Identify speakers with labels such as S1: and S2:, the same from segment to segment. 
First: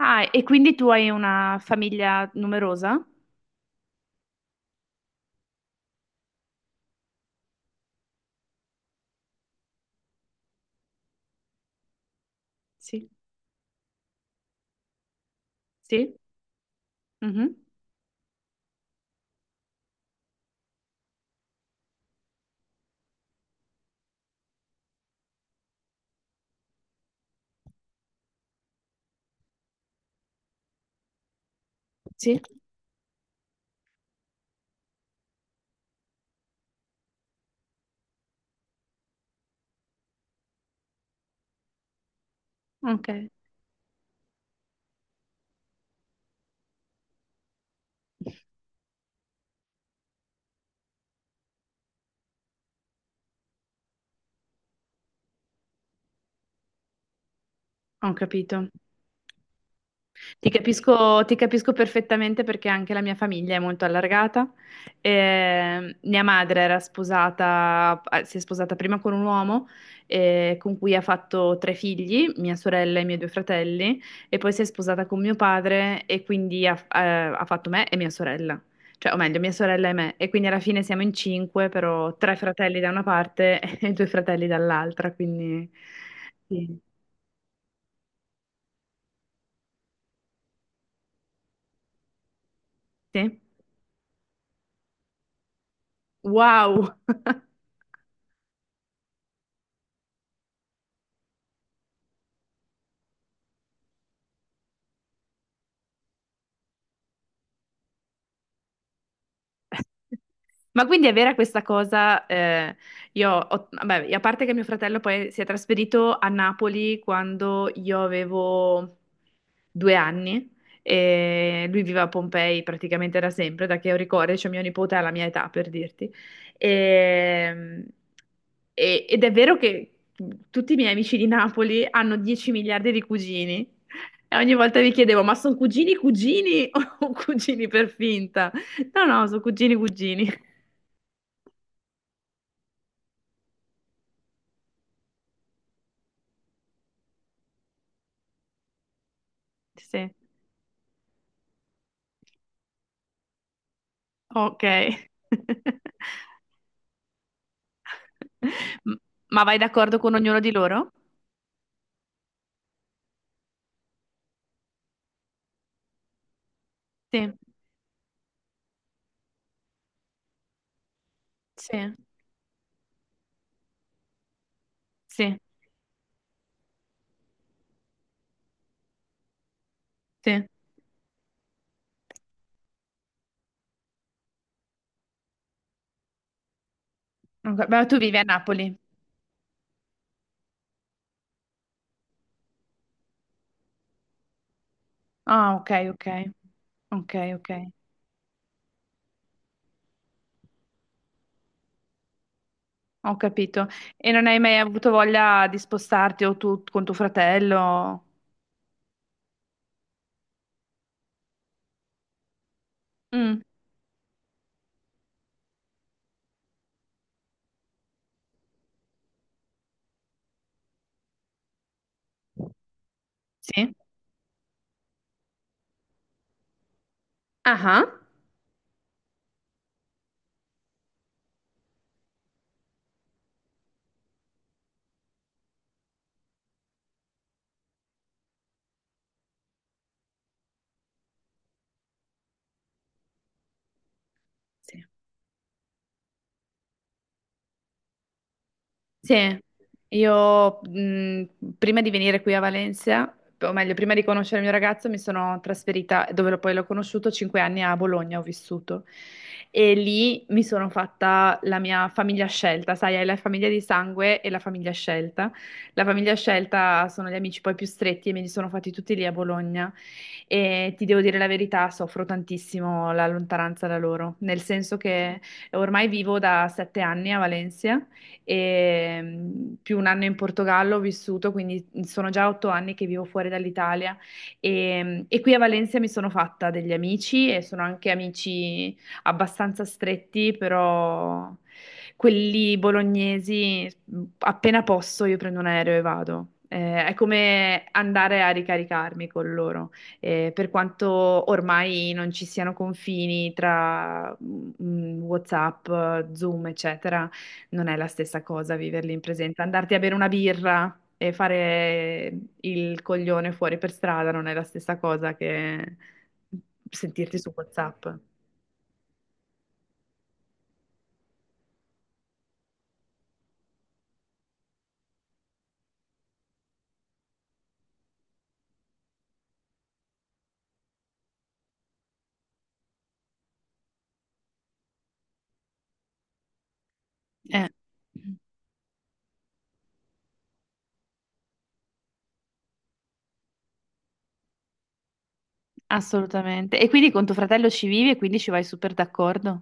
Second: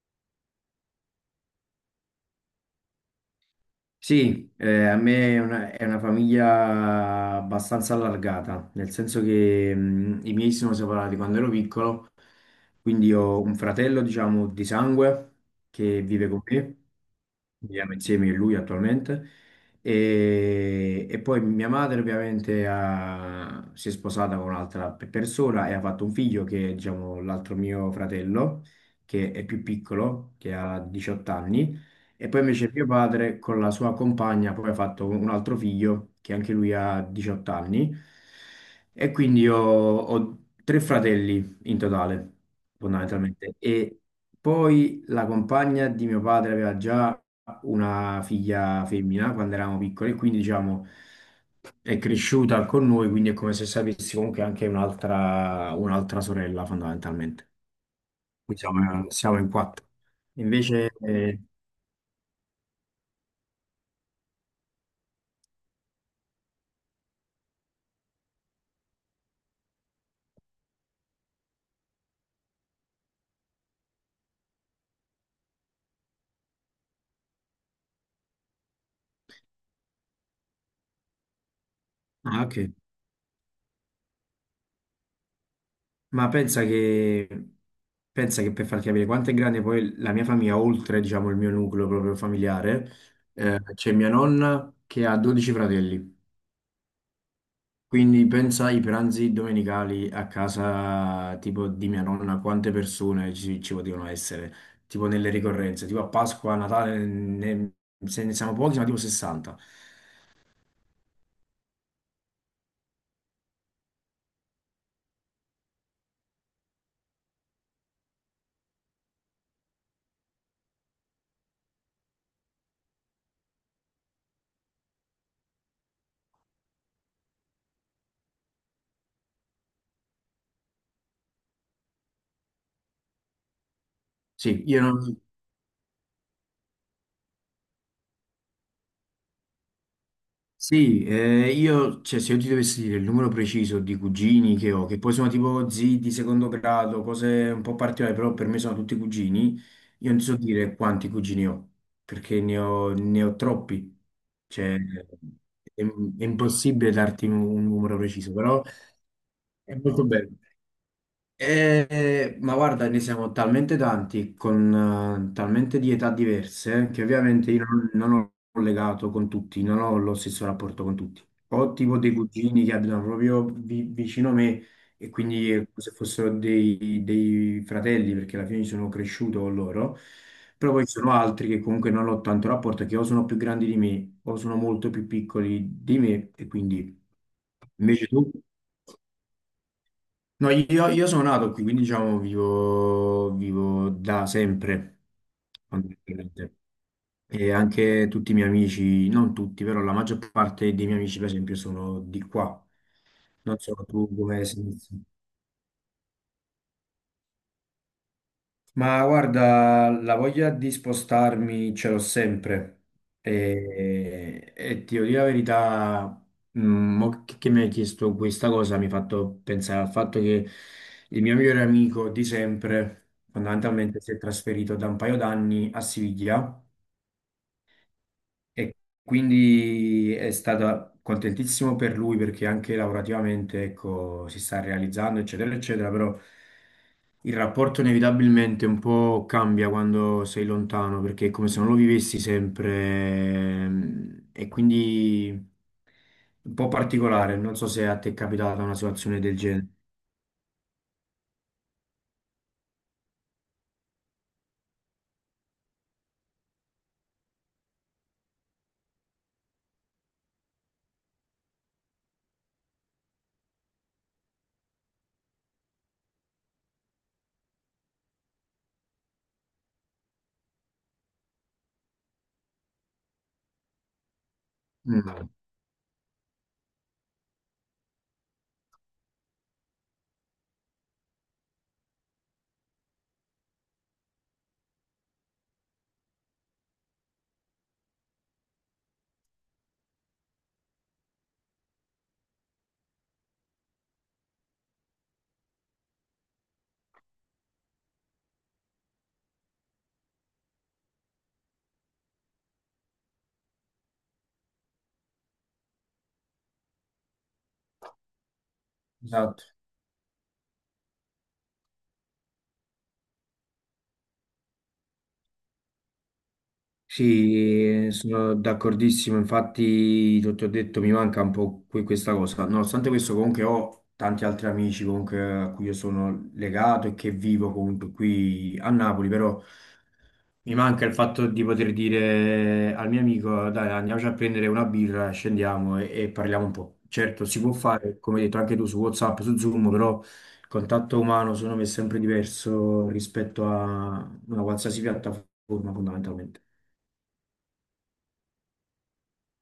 S1: Ah, e quindi tu hai una famiglia numerosa?
S2: Sì, a me è una famiglia abbastanza allargata, nel senso che i miei si sono separati quando ero piccolo,
S1: Sì.
S2: quindi ho un fratello, diciamo, di sangue che
S1: Sì?
S2: vive con me.
S1: Mhm.
S2: Viviamo insieme a lui attualmente. E poi mia madre ovviamente si è sposata con un'altra persona e ha fatto un figlio che è, diciamo, l'altro mio fratello, che è più piccolo, che ha 18 anni. E
S1: Sì?
S2: poi invece mio padre con la sua compagna poi ha fatto un altro figlio che anche lui ha 18 anni. E quindi io ho tre fratelli in totale,
S1: Ok,
S2: fondamentalmente. E poi la compagna di mio padre aveva già una figlia femmina quando eravamo piccoli, quindi diciamo è cresciuta con noi, quindi è come se sapessi comunque anche un'altra sorella fondamentalmente.
S1: ho
S2: Quindi
S1: capito.
S2: siamo in quattro. Invece,
S1: Ti capisco perfettamente perché anche la mia famiglia è molto allargata. Mia madre era sposata, si è sposata prima con un uomo con cui ha fatto tre figli, mia sorella e i miei due fratelli, e poi si è sposata con mio padre e quindi ha fatto me e mia sorella, cioè, o meglio, mia sorella e me. E quindi alla fine siamo in cinque, però tre
S2: ah, ok.
S1: fratelli da una parte e due fratelli dall'altra, quindi
S2: Ma pensa
S1: sì.
S2: che, Pensa che, per farti capire quanto è grande poi la mia famiglia, oltre diciamo il mio nucleo proprio familiare,
S1: Sì.
S2: c'è mia nonna che ha 12 fratelli.
S1: Wow!
S2: Quindi pensa ai pranzi domenicali a casa tipo di mia nonna, quante persone ci potevano essere, tipo nelle ricorrenze, tipo a Pasqua, a Natale, se ne siamo pochi, ma tipo 60.
S1: Ma quindi è vera questa cosa? Vabbè, a parte che mio fratello poi si è trasferito a Napoli quando io avevo 2 anni e lui vive a Pompei praticamente da sempre, da che ho ricordo, cioè mio nipote ha la mia età per dirti. E- Ed è vero che tutti i miei amici di Napoli hanno 10 miliardi di cugini e ogni
S2: Sì,
S1: volta
S2: io
S1: mi
S2: non-
S1: chiedevo, ma sono cugini cugini o cugini per finta? No, no, sono cugini cugini.
S2: sì, io, cioè, se io ti dovessi dire il numero preciso di cugini che ho, che poi sono tipo zii di secondo grado, cose un po' particolari, però per me sono tutti cugini, io
S1: Sì.
S2: non so dire quanti cugini ho, perché ne ho troppi.
S1: Ok.
S2: Cioè, è, è impossibile darti un numero preciso, però
S1: M- Ma vai
S2: è
S1: d'accordo
S2: molto
S1: con
S2: bello.
S1: ognuno di loro?
S2: Ma guarda, ne siamo talmente tanti, con talmente di età diverse, che
S1: Sì,
S2: ovviamente io non, non ho legato con tutti, non ho lo stesso rapporto con tutti. Ho
S1: sì,
S2: tipo dei cugini che abitano proprio vicino a me e
S1: sì,
S2: quindi è come se fossero dei fratelli, perché alla fine sono cresciuto con loro,
S1: sì.
S2: però poi ci sono altri che comunque non ho tanto rapporto, che o sono più grandi di me o sono molto più piccoli di me, e quindi
S1: Ok, beh, tu
S2: invece
S1: vivi a
S2: tu?
S1: Napoli.
S2: No, io sono nato qui, quindi diciamo vivo da sempre,
S1: Ah, ok, ok.
S2: fondamentalmente.
S1: Ok, ok.
S2: E anche tutti i miei amici, non tutti, però la maggior parte dei miei amici, per esempio, sono di qua.
S1: Ho
S2: Non
S1: capito.
S2: so tu
S1: E non hai
S2: come
S1: mai
S2: sei.
S1: avuto voglia di spostarti o tu con tuo fratello?
S2: Ma guarda, la voglia di spostarmi ce l'ho sempre
S1: Mm.
S2: e ti devo dire la verità, mo che mi hai chiesto questa cosa, mi ha fatto pensare al fatto che il mio migliore amico di sempre
S1: Sì.
S2: fondamentalmente si è trasferito da un paio d'anni a Siviglia,
S1: Ah, ah.
S2: e quindi è stato contentissimo per lui perché anche lavorativamente, ecco, si sta realizzando eccetera eccetera, però il rapporto inevitabilmente un po' cambia quando sei lontano, perché è come se non lo vivessi sempre, e
S1: Sì.
S2: quindi un po' particolare. Non so se a te è capitata una
S1: Sì,
S2: situazione del genere.
S1: io prima di venire qui a Valencia, o meglio, prima di conoscere il mio ragazzo, mi sono trasferita, dove poi l'ho conosciuto, 5 anni a Bologna ho vissuto. E lì mi sono fatta la mia famiglia scelta, sai, hai la famiglia di sangue e la famiglia scelta. La famiglia scelta sono gli amici poi più stretti e me li sono fatti tutti lì a Bologna. E ti devo dire la verità, soffro tantissimo la lontananza da loro, nel senso che
S2: Mm.
S1: ormai vivo da 7 anni a Valencia e più un anno in Portogallo ho vissuto, quindi sono già 8 anni che vivo fuori dall'Italia e qui a Valencia mi sono fatta degli amici e sono anche amici abbastanza stretti, però quelli bolognesi appena posso io prendo un aereo e vado. È come andare a ricaricarmi con loro, per quanto ormai non ci siano confini tra WhatsApp, Zoom, eccetera. Non è la stessa cosa viverli in presenza.
S2: Esatto.
S1: Andarti a bere una birra e fare il coglione fuori per strada non è la stessa cosa che sentirti su WhatsApp.
S2: Sì, sono d'accordissimo. Infatti, ti ho detto, mi manca un po' questa cosa. Nonostante questo, comunque ho tanti altri amici comunque a cui io sono legato e che vivo comunque qui a Napoli, però. Mi manca il fatto di poter dire al mio amico: dai, andiamoci a prendere una birra, scendiamo e parliamo un po'. Certo, si
S1: Eh,
S2: può fare, come hai detto anche tu, su WhatsApp, su Zoom, però il contatto umano secondo me è sempre diverso rispetto a una qualsiasi piattaforma, fondamentalmente.
S1: Assolutamente. E quindi con tuo fratello ci vivi e quindi ci vai super d'accordo?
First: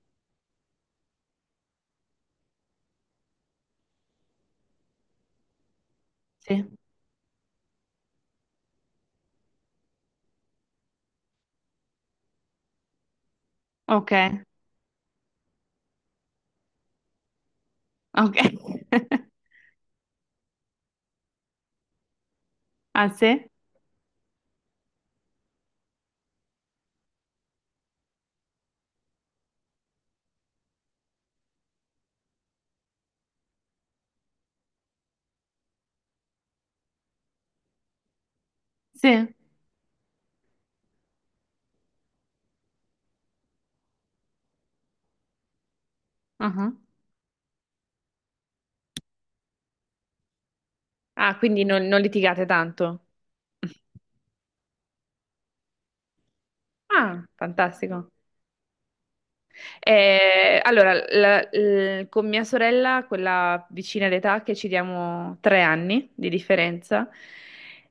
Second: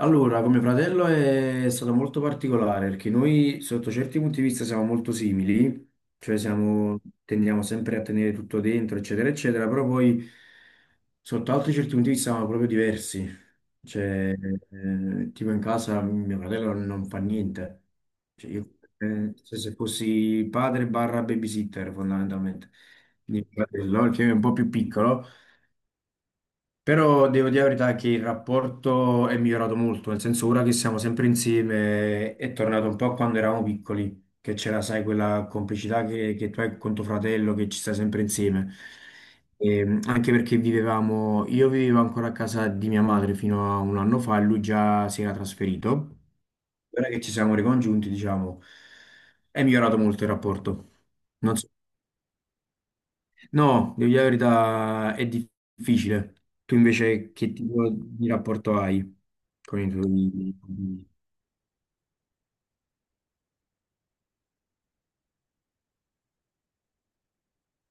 S2: Allora, come fratello è stato molto particolare perché noi sotto certi punti di vista siamo molto simili, cioè
S1: Sì.
S2: tendiamo sempre a tenere tutto dentro, eccetera, eccetera, però poi sotto altri certi punti di vista siamo proprio diversi.
S1: Ok,
S2: Cioè, tipo in casa mio fratello non fa niente.
S1: ok.
S2: Cioè, io, se fossi padre barra babysitter fondamentalmente.
S1: Ah,
S2: Quindi
S1: sì?
S2: mio fratello, che è un po' più piccolo. Però devo dire la verità che il rapporto è migliorato molto, nel senso ora che siamo sempre insieme è tornato un po' a quando eravamo piccoli, che c'era, sai, quella complicità che tu hai con tuo fratello, che ci stai sempre insieme.
S1: Sì.
S2: E, anche perché io vivevo ancora a casa di mia madre fino a un anno fa e lui già si era trasferito.
S1: Ah, ah.
S2: Ora che ci siamo ricongiunti, diciamo, è migliorato molto il rapporto.
S1: Ah, quindi non litigate tanto.
S2: No, devo dire la verità, è difficile. Tu
S1: Ah,
S2: invece che tipo
S1: fantastico.
S2: di rapporto hai con i tuoi...
S1: Allora, con mia sorella, quella vicina d'età, che ci diamo 3 anni di differenza,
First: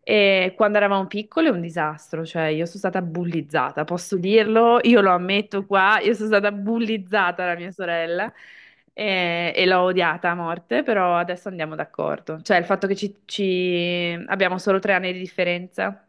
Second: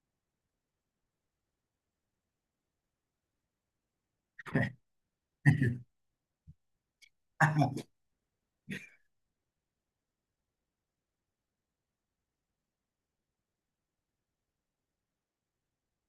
S1: e quando eravamo piccole è un disastro, cioè io sono stata bullizzata, posso dirlo, io lo ammetto qua, io sono stata bullizzata da mia sorella e l'ho odiata a morte, però adesso andiamo d'accordo. Cioè il fatto che abbiamo solo 3 anni di differenza,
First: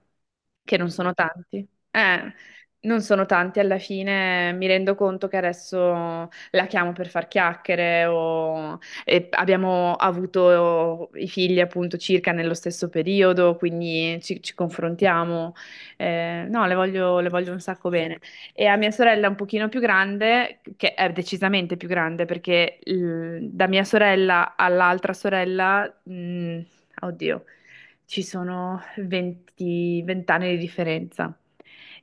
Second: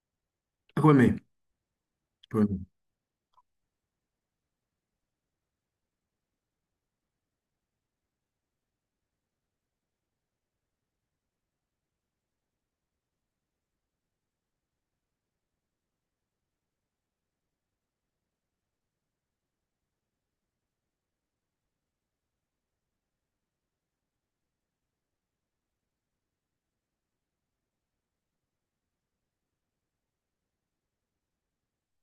S1: che non
S2: Come
S1: sono
S2: me,
S1: tanti.
S2: come me.
S1: Non sono tanti, alla fine mi rendo conto che adesso la chiamo per far chiacchiere o e abbiamo avuto i figli appunto circa nello stesso periodo, quindi ci confrontiamo. No, le voglio un sacco bene. E a mia sorella un pochino più grande, che è decisamente più grande perché da mia sorella all'altra sorella, oddio, ci sono 20 anni di differenza.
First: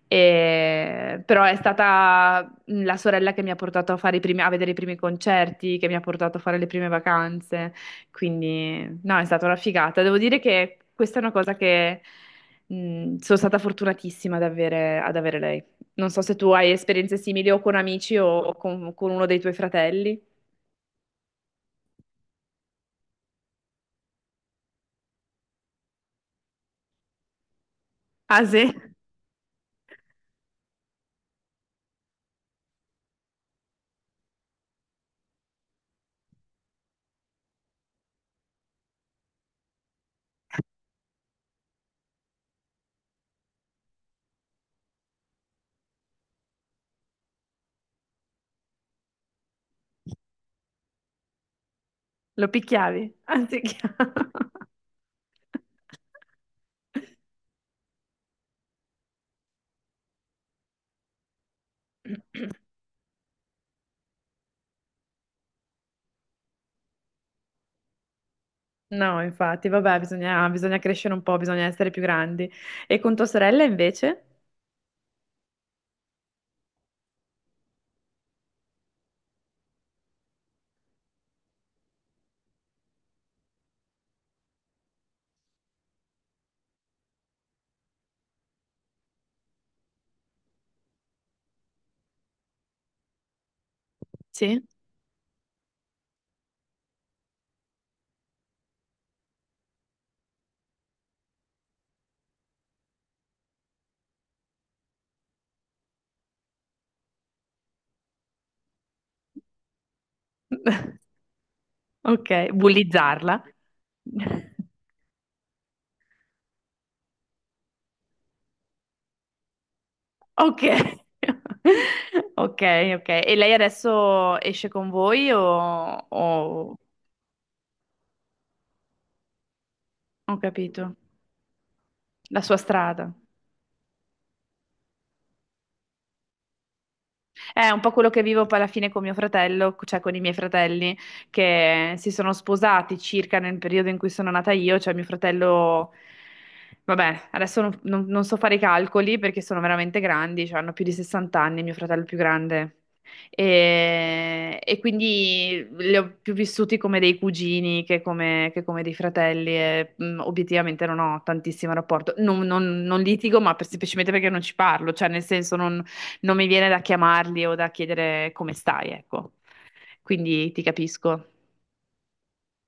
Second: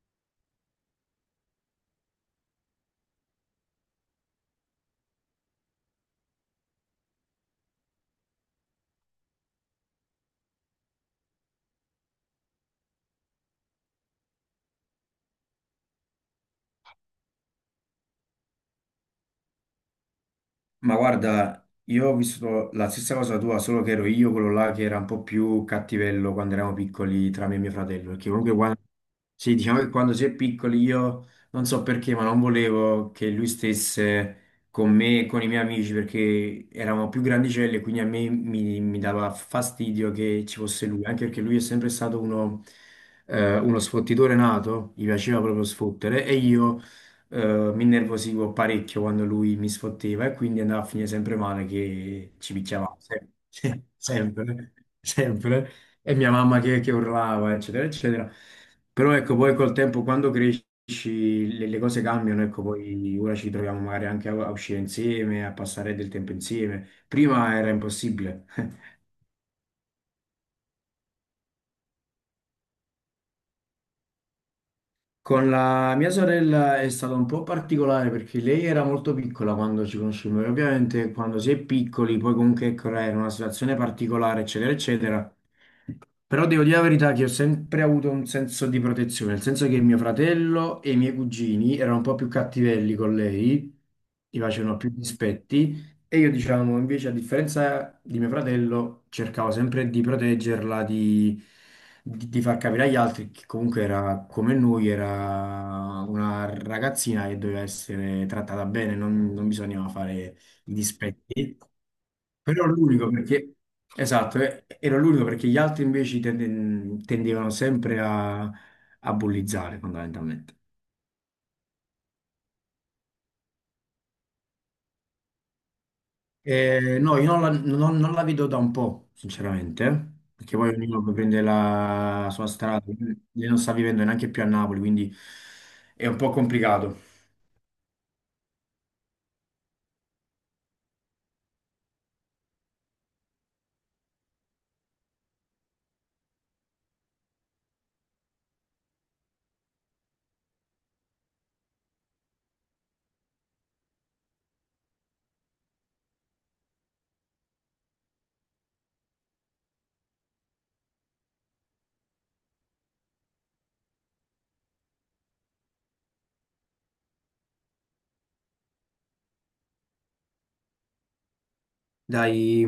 S1: Però è stata la sorella che mi ha portato a fare i primi- a vedere i primi concerti, che mi ha portato a fare le prime vacanze. Quindi, no, è stata una figata. Devo dire che questa è una cosa che sono stata fortunatissima ad avere lei. Non so se tu hai esperienze simili o con amici o con uno dei tuoi fratelli.
S2: Ma guarda, io ho vissuto la stessa cosa tua, solo che ero io quello là che era un po' più cattivello quando eravamo piccoli tra me e mio fratello, perché
S1: Ah,
S2: comunque
S1: sì?
S2: quando, sì, diciamo che quando si è piccoli io non so perché, ma non volevo che lui stesse con me e con i miei amici perché eravamo più grandicelli e quindi a me mi dava fastidio che ci fosse lui, anche perché lui è sempre stato uno, uno sfottitore nato, gli piaceva proprio sfottere e io, mi innervosivo parecchio quando lui mi sfotteva, e quindi andava a finire sempre male che
S1: Lo
S2: ci picchiavamo
S1: picchiavi?
S2: sempre,
S1: Ah, sì.
S2: sempre, sempre. E mia mamma che urlava, eccetera, eccetera. Però ecco, poi col tempo, quando cresci, le cose cambiano, ecco, poi ora ci troviamo magari anche a uscire insieme, a passare del tempo insieme. Prima era impossibile.
S1: No, infatti, vabbè, bisogna, bisogna crescere un po', bisogna essere più grandi. E con tua sorella invece?
S2: Con la mia sorella è stato un po' particolare perché lei era molto piccola quando ci conoscemmo e ovviamente quando si è piccoli, poi comunque ecco, era una situazione particolare, eccetera, eccetera. Però devo dire la verità che ho sempre avuto un senso di protezione, nel senso che mio fratello e i miei cugini erano un po' più cattivelli con lei, gli
S1: Sì?
S2: facevano più dispetti e io, diciamo, invece, a differenza di mio fratello, cercavo sempre di proteggerla, di, di far capire agli altri che comunque era come noi, era una ragazzina che doveva essere trattata bene, non bisognava fare i dispetti.
S1: Ok,
S2: Però ero l'unico
S1: bullizzarla.
S2: perché, esatto, ero l'unico perché gli altri invece tendevano sempre a, a bullizzare fondamentalmente.
S1: Ok. Ok, ok. E lei adesso esce con voi o?
S2: No, io non la vedo da un po', sinceramente,
S1: Ho
S2: perché poi
S1: capito.
S2: ognuno poi prende la
S1: La
S2: sua
S1: sua
S2: strada,
S1: strada.
S2: lei non sta vivendo neanche più a Napoli, quindi è un po' complicato.
S1: È un po' quello che vivo poi alla fine con mio fratello, cioè con i miei fratelli che si sono sposati circa nel periodo in cui sono nata io, cioè mio fratello, vabbè, adesso non so fare i calcoli perché sono veramente grandi, cioè hanno più di 60 anni, mio fratello più grande. E quindi li ho più vissuti come dei cugini che come dei fratelli e obiettivamente non ho tantissimo rapporto. Non litigo, ma semplicemente perché non ci parlo, cioè nel senso non mi viene da chiamarli o da chiedere come stai, ecco. Quindi ti capisco.
S2: Dai,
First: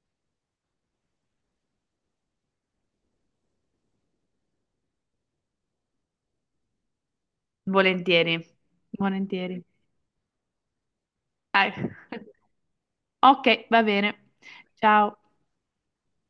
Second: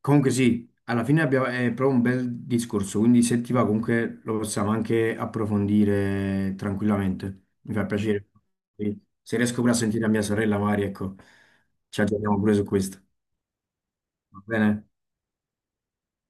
S2: comunque sì, alla fine abbiamo, è proprio un bel discorso, quindi se ti va comunque lo possiamo anche approfondire tranquillamente. Mi fa piacere.
S1: Volentieri,
S2: Sì. Se riesco
S1: volentieri.
S2: pure a sentire a mia sorella Mari, ecco,
S1: Dai.
S2: ci aggiorniamo pure su questo.
S1: Ok, va bene.
S2: Va bene?
S1: Ciao.